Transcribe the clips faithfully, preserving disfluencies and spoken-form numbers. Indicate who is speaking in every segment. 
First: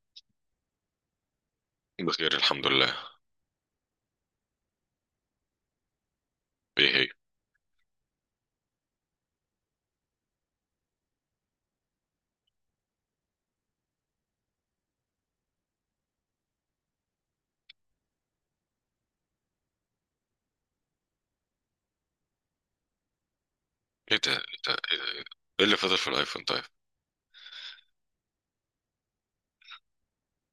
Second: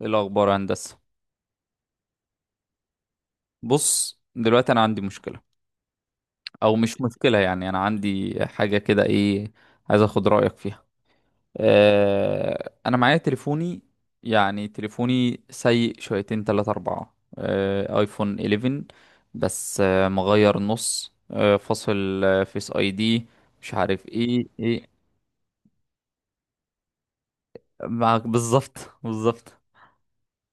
Speaker 1: ايه الاخبار يا هندسه؟
Speaker 2: بخير، الحمد لله.
Speaker 1: بص، دلوقتي انا عندي مشكله. او
Speaker 2: ايه
Speaker 1: مش
Speaker 2: هي؟
Speaker 1: مشكله، يعني انا عندي حاجه كده، ايه، عايز اخد رايك فيها. آه انا معايا تليفوني. يعني تليفوني سيء شويتين تلاتة اربعة، آه ايفون إحداشر. بس آه مغير نص آه فاصل آه، فيس اي دي. مش عارف
Speaker 2: ايه ده؟ ايه
Speaker 1: ايه
Speaker 2: ده؟
Speaker 1: ايه.
Speaker 2: ايه ده؟ إيه ده؟ إيه اللي فاضل في الايفون طيب؟
Speaker 1: معاك بالظبط بالظبط.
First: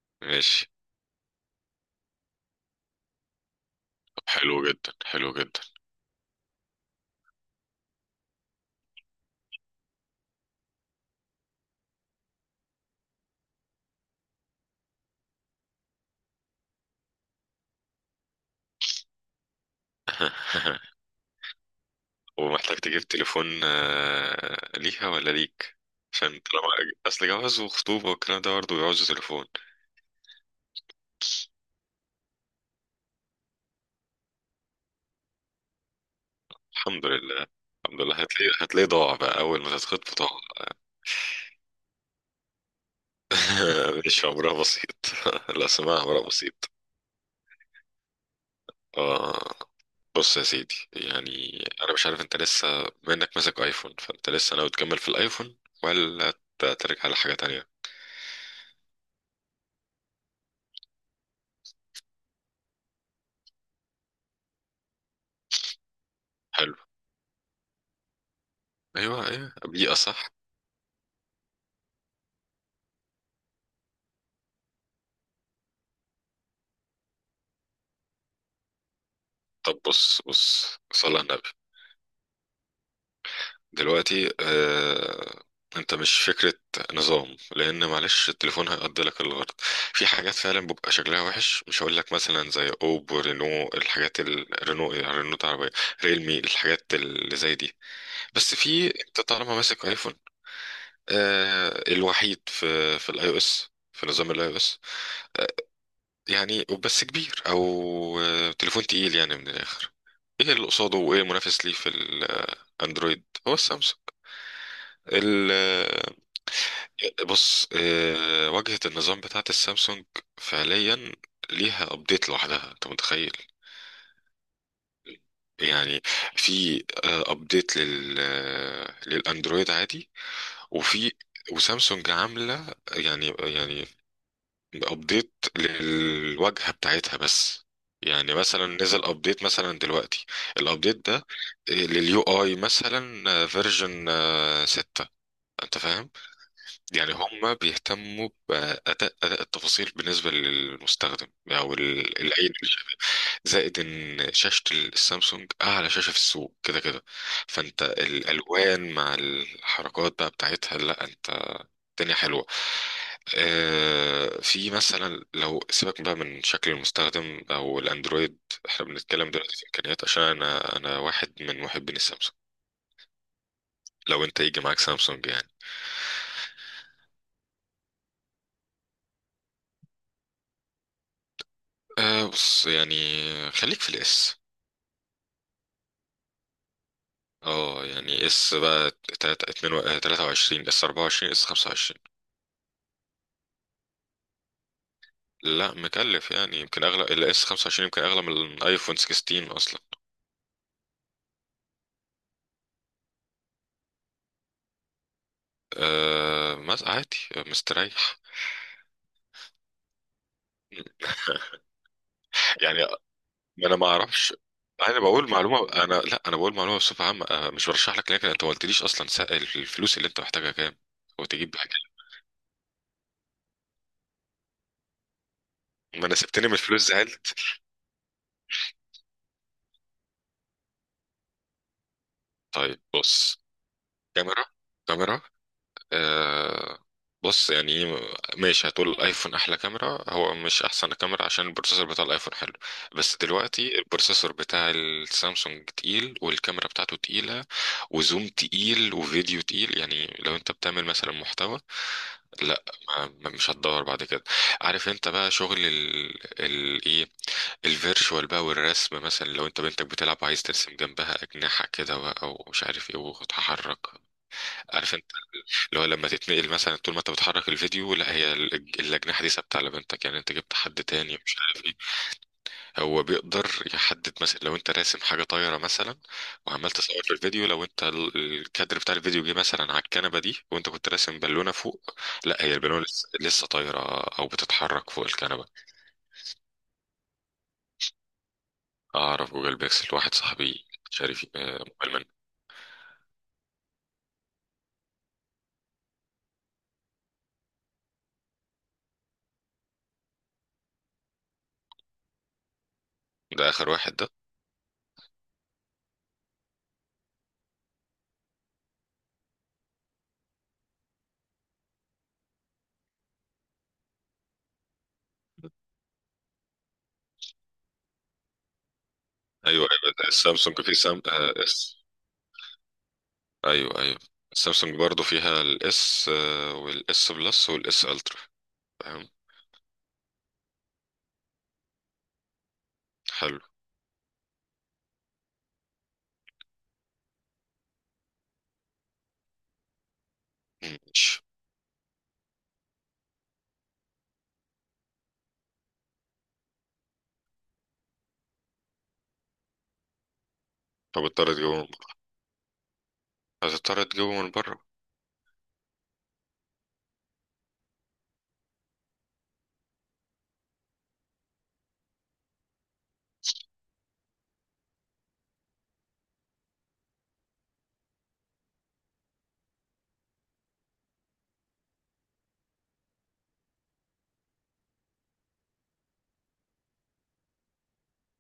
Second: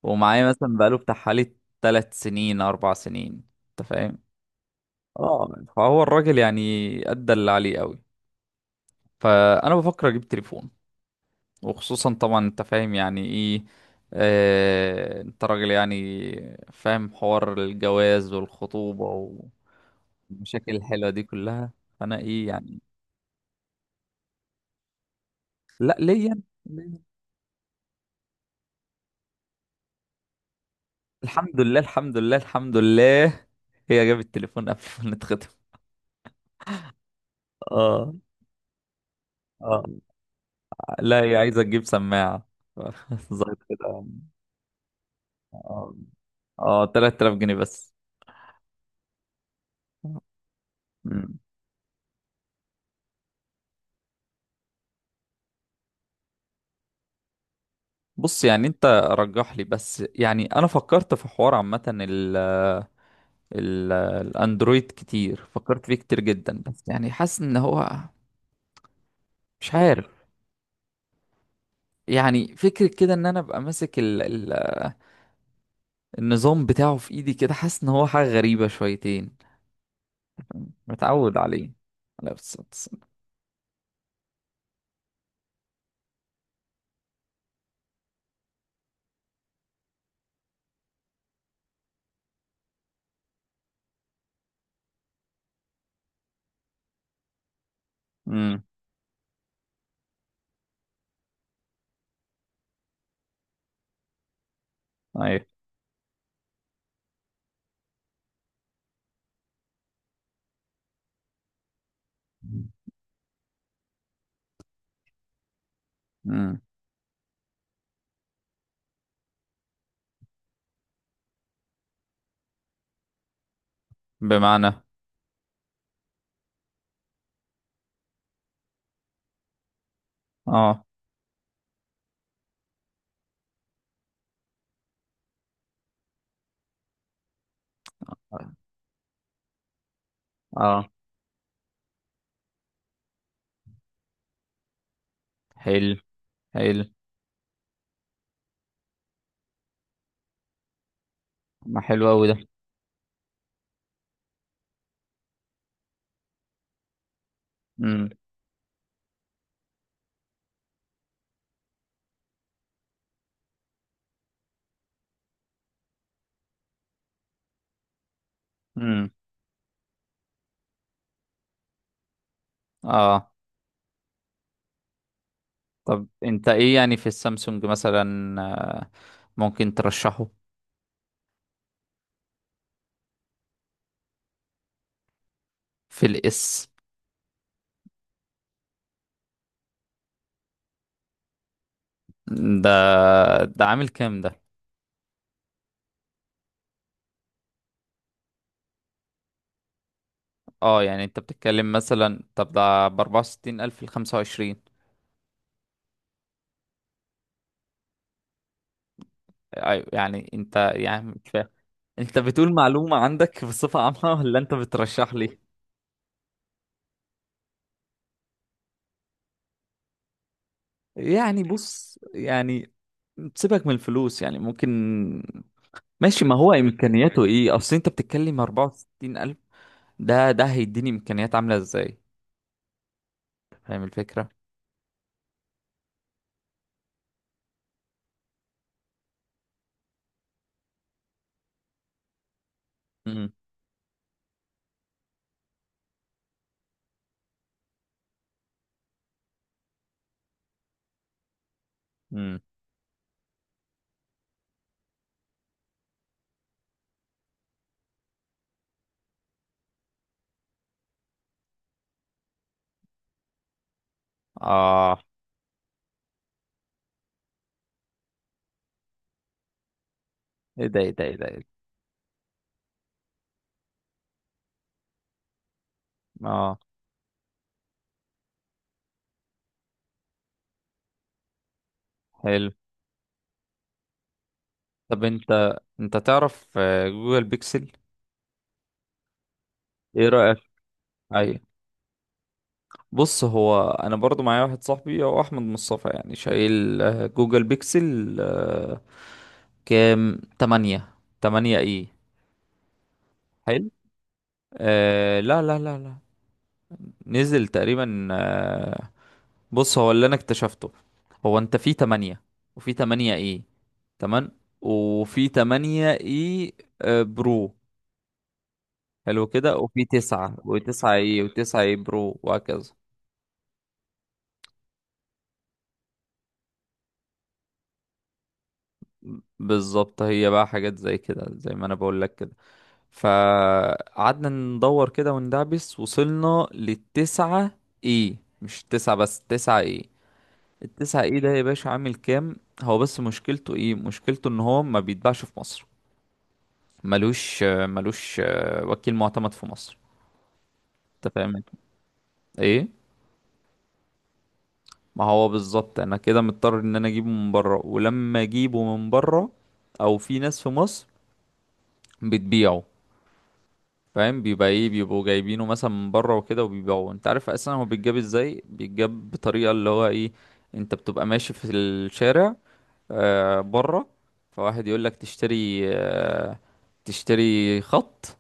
Speaker 1: ومعايا
Speaker 2: ماشي.
Speaker 1: مثلا بقاله بتاع حوالي تلات سنين اربع سنين. انت فاهم.
Speaker 2: طب حلو جدا، حلو
Speaker 1: اه،
Speaker 2: جدا.
Speaker 1: فهو الراجل يعني ادى اللي عليه قوي. فانا بفكر اجيب تليفون. وخصوصا طبعا، انت فاهم يعني ايه. آه انت راجل يعني فاهم حوار الجواز والخطوبة والمشاكل الحلوة دي كلها. فانا ايه
Speaker 2: ومحتاج
Speaker 1: يعني.
Speaker 2: تجيب تليفون، آه، ليها ولا ليك؟
Speaker 1: لا،
Speaker 2: عشان
Speaker 1: ليا.
Speaker 2: طالما
Speaker 1: ليا.
Speaker 2: اصل جواز وخطوبة والكلام ده برضه بيعوز تليفون.
Speaker 1: الحمد لله، الحمد لله، الحمد لله. هي جابت التليفون قبل ما نتخطب.
Speaker 2: الحمد لله، الحمد
Speaker 1: اه.
Speaker 2: لله. هتلاقي، هتلاقي ضاع بقى اول ما
Speaker 1: اه.
Speaker 2: تتخطب، ضاع.
Speaker 1: لا، هي عايزة تجيب سماعة. ظهرت كده.
Speaker 2: مش امرها بسيط. لا
Speaker 1: اه.
Speaker 2: سماها امرها بسيط.
Speaker 1: اه، تلات آلاف جنيه بس.
Speaker 2: اه. بص يا سيدي،
Speaker 1: مم.
Speaker 2: يعني انا مش عارف انت لسه، بما انك ماسك ايفون، فانت لسه ناوي تكمل في الايفون ولا ت- ترجع لحاجه تانية؟
Speaker 1: بص، يعني انت رجح لي. بس يعني انا فكرت في حوار عامة ال ال الاندرويد كتير. فكرت فيه كتير جدا،
Speaker 2: حلو.
Speaker 1: بس يعني حاسس ان هو
Speaker 2: ايوه ايوه،
Speaker 1: مش
Speaker 2: بيئه
Speaker 1: عارف.
Speaker 2: صح.
Speaker 1: يعني فكرة كده ان انا ابقى ماسك ال ال النظام بتاعه في ايدي كده، حاسس ان هو حاجة غريبة شويتين.
Speaker 2: طب بص بص، صلى على
Speaker 1: متعود
Speaker 2: النبي.
Speaker 1: عليه. لا، بس بس.
Speaker 2: دلوقتي آه... انت مش فكره نظام، لان معلش التليفون هيقضي لك الغرض. في حاجات فعلا بيبقى شكلها وحش، مش هقول لك مثلا زي اوبو رينو، الحاجات الرينو رينو العربيه، ريلمي، الحاجات اللي زي دي. بس
Speaker 1: امم.
Speaker 2: في، انت طالما ماسك ايفون، آه، الوحيد في في الاي او اس، في نظام الاي او اس.
Speaker 1: ايوه.
Speaker 2: يعني بس كبير، او آه، تليفون تقيل يعني من الاخر. ايه اللي قصاده وايه المنافس ليه في الاندرويد؟ هو السامسونج. ال- آه،
Speaker 1: امم.
Speaker 2: بص، آه، واجهة النظام بتاعت السامسونج فعليا ليها ابديت لوحدها، انت متخيل؟
Speaker 1: بمعنى.
Speaker 2: يعني في ابديت لل آه، للاندرويد عادي،
Speaker 1: اه.
Speaker 2: وفي، وسامسونج عامله يعني يعني بابديت للواجهه بتاعتها بس. يعني مثلا نزل ابديت مثلا دلوقتي،
Speaker 1: اه.
Speaker 2: الابديت ده لليو اي مثلا فيرجن ستة. انت
Speaker 1: حلو.
Speaker 2: فاهم؟
Speaker 1: حلو.
Speaker 2: يعني هم بيهتموا باداء، اداء التفاصيل بالنسبه للمستخدم او
Speaker 1: ما حلو
Speaker 2: ال-
Speaker 1: قوي ده.
Speaker 2: العين اللي شايفها. زائد ان شاشه السامسونج اعلى شاشه في السوق كده كده، فانت
Speaker 1: امم.
Speaker 2: الالوان مع الحركات بقى بتاعتها، لا انت الدنيا حلوة. آه، في مثلا، لو سيبك بقى من شكل المستخدم او الاندرويد، احنا
Speaker 1: امم.
Speaker 2: بنتكلم دلوقتي في امكانيات، عشان انا، انا واحد من محبين السامسونج.
Speaker 1: اه.
Speaker 2: لو انت يجي معاك سامسونج يعني.
Speaker 1: طب انت ايه يعني في السامسونج مثلا، آه، ممكن ترشحه.
Speaker 2: أه بص يعني، خليك في الاس.
Speaker 1: في الاس.
Speaker 2: اه يعني اس بقى تلاتة اتنين و- آه، تلاتة وعشرين، اس اربعة وعشرين، اس خمسة وعشرين.
Speaker 1: ده ده عامل كام ده؟
Speaker 2: لا مكلف يعني، يمكن اغلى الاس خمسة وعشرين يمكن اغلى من الايفون ستة عشر اصلا.
Speaker 1: اه يعني انت بتتكلم مثلا، طب ده ب أربعة وستين الف ل خمسة وعشرين؟
Speaker 2: أه ما عادي، مستريح.
Speaker 1: ايوه، يعني انت يعني مش فاهم. انت بتقول
Speaker 2: يعني
Speaker 1: معلومة عندك
Speaker 2: ما انا
Speaker 1: بصفة
Speaker 2: ما
Speaker 1: عامة
Speaker 2: اعرفش،
Speaker 1: ولا انت
Speaker 2: انا
Speaker 1: بترشح
Speaker 2: بقول
Speaker 1: لي؟
Speaker 2: معلومه، انا لا، انا بقول معلومه بصفه عامه، أنا مش برشح لك، لكن انت ما قلتليش اصلا سا- الفلوس اللي انت محتاجها كام
Speaker 1: يعني
Speaker 2: وتجيب حاجه؟
Speaker 1: بص، يعني سيبك من الفلوس، يعني ممكن.
Speaker 2: ما انا
Speaker 1: ماشي، ما
Speaker 2: سبتني
Speaker 1: هو
Speaker 2: من الفلوس
Speaker 1: امكانياته
Speaker 2: زعلت.
Speaker 1: ايه؟ اصل انت بتتكلم أربعة وستين الف. ده ده هيديني امكانيات عاملة ازاي؟
Speaker 2: طيب بص،
Speaker 1: فاهم الفكرة.
Speaker 2: كاميرا، كاميرا، آه. بص يعني، إيه، ماشي، هتقول الايفون احلى كاميرا، هو مش احسن كاميرا عشان البروسيسور بتاع الايفون حلو. بس دلوقتي البروسيسور بتاع السامسونج تقيل، والكاميرا بتاعته تقيله، وزوم تقيل، وفيديو تقيل. يعني لو انت بتعمل مثلا محتوى،
Speaker 1: امم.
Speaker 2: لا ما ما- مش هتدور بعد كده. عارف انت بقى شغل ال ال ايه، الفيرشوال بقى والرسم، مثلا لو انت بنتك بتلعب عايز ترسم جنبها اجنحه كده بقى ومش عارف ايه وتتحرك، عارف
Speaker 1: اه.
Speaker 2: انت، اللي هو لما تتنقل مثلا، طول ما انت بتحرك الفيديو لا هي ال- الاجنحه دي ثابته على بنتك، يعني انت جبت
Speaker 1: ايه ده؟
Speaker 2: حد
Speaker 1: ايه ده؟ ايه
Speaker 2: تاني
Speaker 1: ده؟
Speaker 2: مش
Speaker 1: إيه
Speaker 2: عارف. هو بيقدر يحدد مثلا لو انت راسم حاجه طايره مثلا،
Speaker 1: ده؟ اه.
Speaker 2: وعمال تصور في الفيديو، لو انت ال- الكادر بتاع الفيديو جه مثلا على الكنبه دي، وانت كنت راسم بالونه فوق، لا
Speaker 1: حلو.
Speaker 2: هي البالونه لسه, لسه طايره، او بتتحرك
Speaker 1: طب
Speaker 2: فوق الكنبه.
Speaker 1: انت انت تعرف آه، جوجل بيكسل؟
Speaker 2: اعرف جوجل بيكسل،
Speaker 1: ايه
Speaker 2: واحد
Speaker 1: رأيك؟
Speaker 2: صاحبي شاري
Speaker 1: ايوه.
Speaker 2: آه، موبايل منه.
Speaker 1: بص، هو انا برضو معايا واحد صاحبي هو احمد مصطفى، يعني شايل آه، جوجل بيكسل آه، كام، تمانية. تمانية ايه؟
Speaker 2: ده
Speaker 1: حلو.
Speaker 2: اخر واحد ده؟
Speaker 1: آه لا لا لا لا. نزل تقريبا آه بص، هو اللي انا اكتشفته، هو انت في تمانية وفي تمانية ايه. تمام، وفي تمانية ايه؟ آه برو. حلو كده.
Speaker 2: ايوه
Speaker 1: وفي
Speaker 2: ايوه، ده
Speaker 1: تسعة
Speaker 2: السامسونج في
Speaker 1: وتسعة
Speaker 2: سام،
Speaker 1: اي
Speaker 2: آه،
Speaker 1: وتسعة اي
Speaker 2: اس.
Speaker 1: برو وهكذا.
Speaker 2: ايوه ايوه، السامسونج برضو فيها الاس، والاس بلس، والاس الترا. فاهم؟
Speaker 1: بالظبط، هي بقى حاجات زي كده، زي ما انا بقول لك كده.
Speaker 2: حلو.
Speaker 1: فقعدنا ندور كده وندعبس، وصلنا للتسعة اي. مش تسعة بس، تسعة اي. التسعة اي
Speaker 2: ماشي،
Speaker 1: ده يا باشا عامل كام؟ هو بس مشكلته ايه؟ مشكلته ان هو ما بيتباعش في مصر. ملوش ملوش وكيل معتمد في مصر.
Speaker 2: طب
Speaker 1: انت
Speaker 2: اضطر
Speaker 1: فاهم.
Speaker 2: تجيبه من بره.
Speaker 1: ايه.
Speaker 2: هتضطر تجيبه من بره.
Speaker 1: ما هو بالظبط، انا كده مضطر ان انا اجيبه من بره. ولما اجيبه من بره، او في ناس في مصر بتبيعه، فاهم؟ بيبقى ايه، بيبقوا جايبينه مثلا من بره وكده وبيبيعوه. انت عارف اصلا هو بيتجاب ازاي؟ بيتجاب بطريقه، اللي هو ايه، انت بتبقى ماشي في الشارع، آه بره، فواحد يقول لك تشتري آه تشتري خط.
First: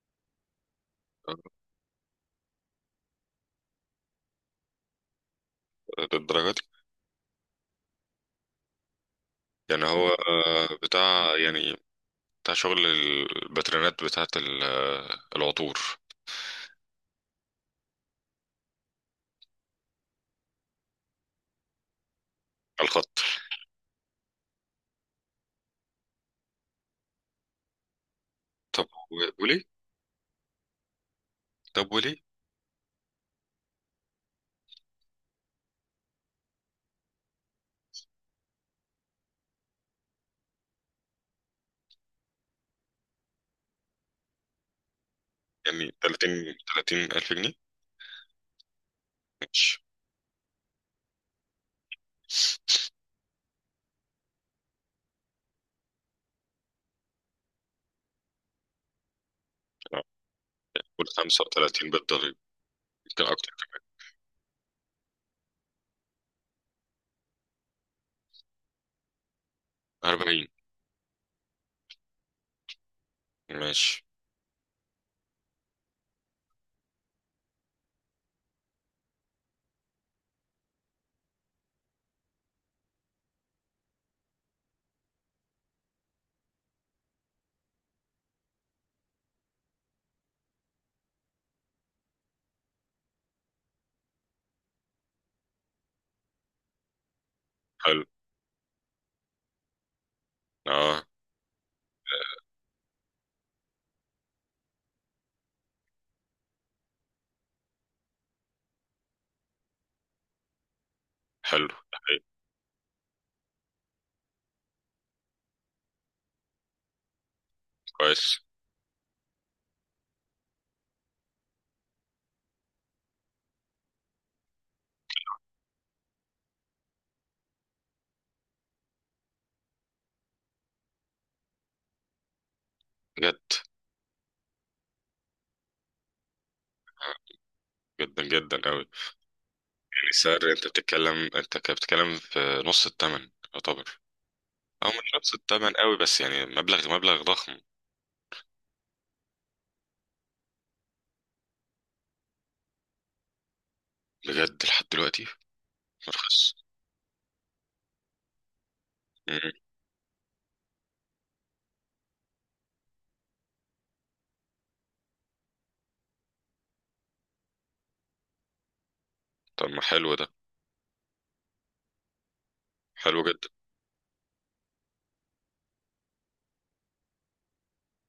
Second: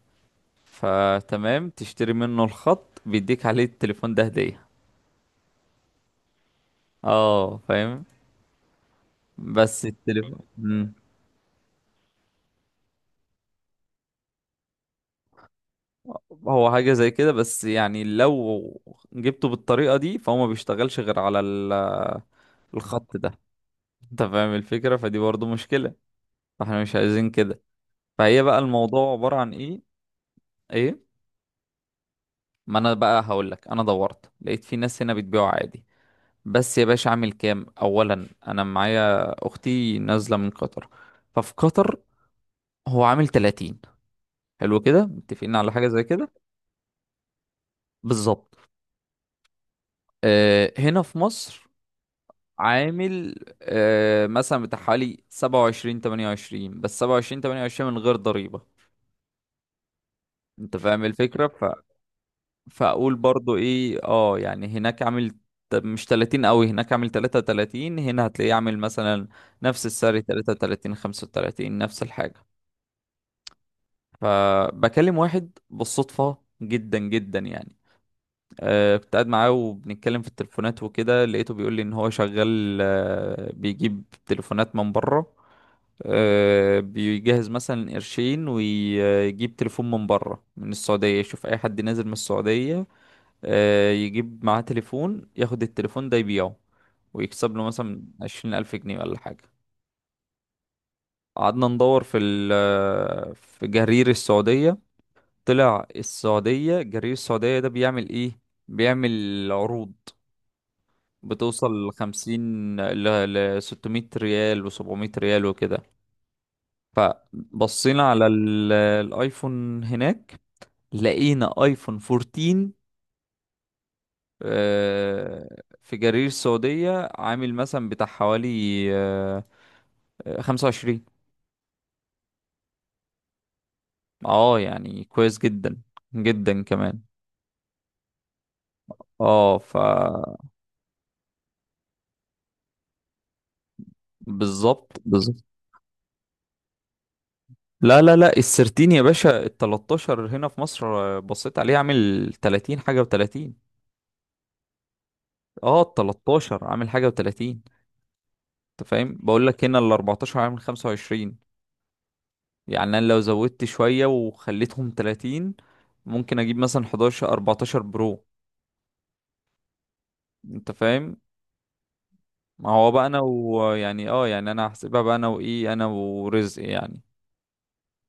Speaker 1: فتمام، تشتري منه الخط، بيديك عليه التليفون ده هدية.
Speaker 2: للدرجة دي؟
Speaker 1: اه، فاهم. بس
Speaker 2: يعني هو
Speaker 1: التليفون،
Speaker 2: آه، بتاع يعني، بتاع شغل الباترينات بتاعة ال- آه، العطور.
Speaker 1: هو حاجة زي كده. بس يعني لو جبته بالطريقة دي، فهو ما بيشتغلش غير على ال-
Speaker 2: على
Speaker 1: الخط
Speaker 2: الخط.
Speaker 1: ده. انت فاهم الفكرة، فدي برضو مشكلة. فاحنا مش عايزين كده. فهي بقى
Speaker 2: طب
Speaker 1: الموضوع عبارة
Speaker 2: و-
Speaker 1: عن
Speaker 2: وليه؟
Speaker 1: ايه. ايه.
Speaker 2: طب وليه؟
Speaker 1: ما انا بقى هقولك، انا دورت لقيت في ناس هنا بتبيعه عادي. بس يا باشا اعمل كام؟ اولا انا معايا اختي نازلة من قطر. ففي قطر هو عامل تلاتين. حلو كده، متفقين على حاجة
Speaker 2: يعني
Speaker 1: زي كده.
Speaker 2: تلاتين، تلاتين ألف جنيه؟
Speaker 1: بالظبط.
Speaker 2: ماشي.
Speaker 1: آه، هنا في مصر عامل آه مثلا بتاع حوالي سبعة وعشرين ثمانية وعشرين. بس سبعة وعشرين ثمانية وعشرين من غير ضريبة.
Speaker 2: آه،
Speaker 1: انت فاهم
Speaker 2: قول
Speaker 1: الفكرة ف...
Speaker 2: خمسة وتلاتين بالضريبة،
Speaker 1: فاقول
Speaker 2: يمكن أكتر،
Speaker 1: برضو ايه، اه يعني هناك عامل ت- مش تلاتين قوي. هناك عامل تلاتة وتلاتين. هنا هتلاقيه عامل مثلا نفس السعر
Speaker 2: اربعين.
Speaker 1: ثلاثة وثلاثين خمسة وثلاثين، نفس الحاجة.
Speaker 2: ماشي،
Speaker 1: فبكلم واحد بالصدفة، جدا جدا يعني. آه، كنت قاعد معاه وبنتكلم في التليفونات وكده، لقيته بيقول لي ان هو شغال آه، بيجيب تليفونات من بره. آه، بيجهز مثلا قرشين ويجيب تليفون من بره من السعودية. يشوف اي حد نازل من السعودية، آه، يجيب معاه تليفون، ياخد التليفون ده يبيعه، ويكسب له مثلا
Speaker 2: حلو.
Speaker 1: عشرين ألف جنيه ولا حاجة.
Speaker 2: اه
Speaker 1: قعدنا ندور في ال آه، في جرير السعودية. طلع السعودية جرير السعودية ده بيعمل ايه؟ بيعمل عروض
Speaker 2: حلو.
Speaker 1: بتوصل
Speaker 2: طيب،
Speaker 1: لخمسين، ل لستمية ريال وسبعمية ريال وكده. فبصينا على
Speaker 2: كويس.
Speaker 1: ال- الايفون هناك. لقينا ايفون اربعتاشر آه، في جرير السعودية عامل مثلا بتاع حوالي آه، آه، خمسة وعشرين.
Speaker 2: بجد؟
Speaker 1: اه يعني كويس جدا. جدا كمان.
Speaker 2: آه، جدا جدا أوي.
Speaker 1: اه ف
Speaker 2: يعني السعر أنت بتتكلم، أنت كده بتتكلم في نص الثمن يعتبر، أو
Speaker 1: بالظبط
Speaker 2: مش نص
Speaker 1: بالظبط.
Speaker 2: الثمن أوي بس يعني مبلغ، مبلغ ضخم.
Speaker 1: لا لا لا، السرتين يا باشا. ال تلتاشر هنا في مصر آه، بصيت عليه عامل تلاتين حاجة و30.
Speaker 2: بجد لحد دلوقتي
Speaker 1: اه، ال
Speaker 2: مرخص؟
Speaker 1: تلتاشر عامل حاجة و30. انت فاهم؟ بقول
Speaker 2: مم.
Speaker 1: لك هنا ال اربعتاشر عامل خمسة وعشرين. يعني انا لو زودت شوية وخليتهم تلاتين، ممكن اجيب مثلا حداشر اربعتاشر برو.
Speaker 2: طب ما حلو ده.
Speaker 1: انت فاهم. ما هو بقى انا،
Speaker 2: حلو جدا.
Speaker 1: ويعني اه يعني انا هحسبها بقى انا وايه، انا ورزق يعني.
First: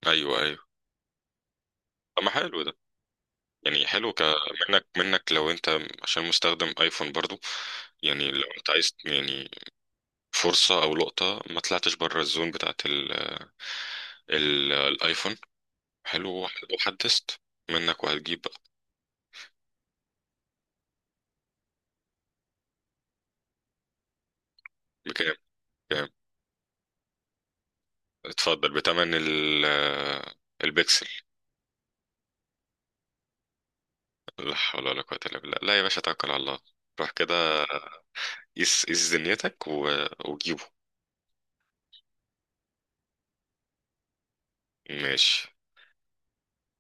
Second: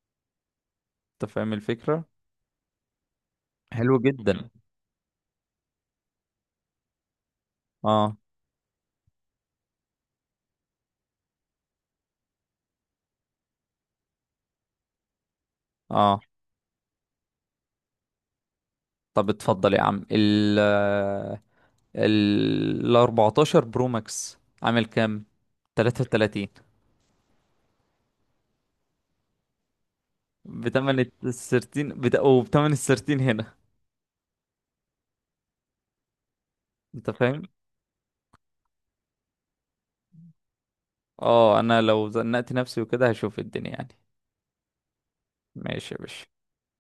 Speaker 2: ايوه ايوه.
Speaker 1: انت فاهم الفكرة.
Speaker 2: طب ما حلو ده. يعني
Speaker 1: حلو
Speaker 2: حلو ك،
Speaker 1: جدا.
Speaker 2: منك، منك لو انت، عشان مستخدم ايفون برضو،
Speaker 1: اه.
Speaker 2: يعني لو انت عايز يعني فرصة او لقطة، ما طلعتش بره الزون بتاعت ال... ال... الايفون.
Speaker 1: اه.
Speaker 2: حلو. وحدثت منك. وهتجيب بقى.
Speaker 1: طب اتفضل يا عم ال ال اربعتاشر برو ماكس عامل كام؟
Speaker 2: بكام؟ كام؟
Speaker 1: تلاتة وتلاتين.
Speaker 2: اتفضل بتمن ال...
Speaker 1: بتمن
Speaker 2: البكسل.
Speaker 1: السرتين بت... وبتمن السرتين هنا.
Speaker 2: لا حول ولا قوة الا بالله. لا يا باشا، توكل على الله.
Speaker 1: انت
Speaker 2: روح
Speaker 1: فاهم.
Speaker 2: كده، قيس قيس دنيتك و... وجيبه.
Speaker 1: اه، انا لو زنقت نفسي وكده هشوف الدنيا يعني.
Speaker 2: ماشي.
Speaker 1: ماشي يا باشا.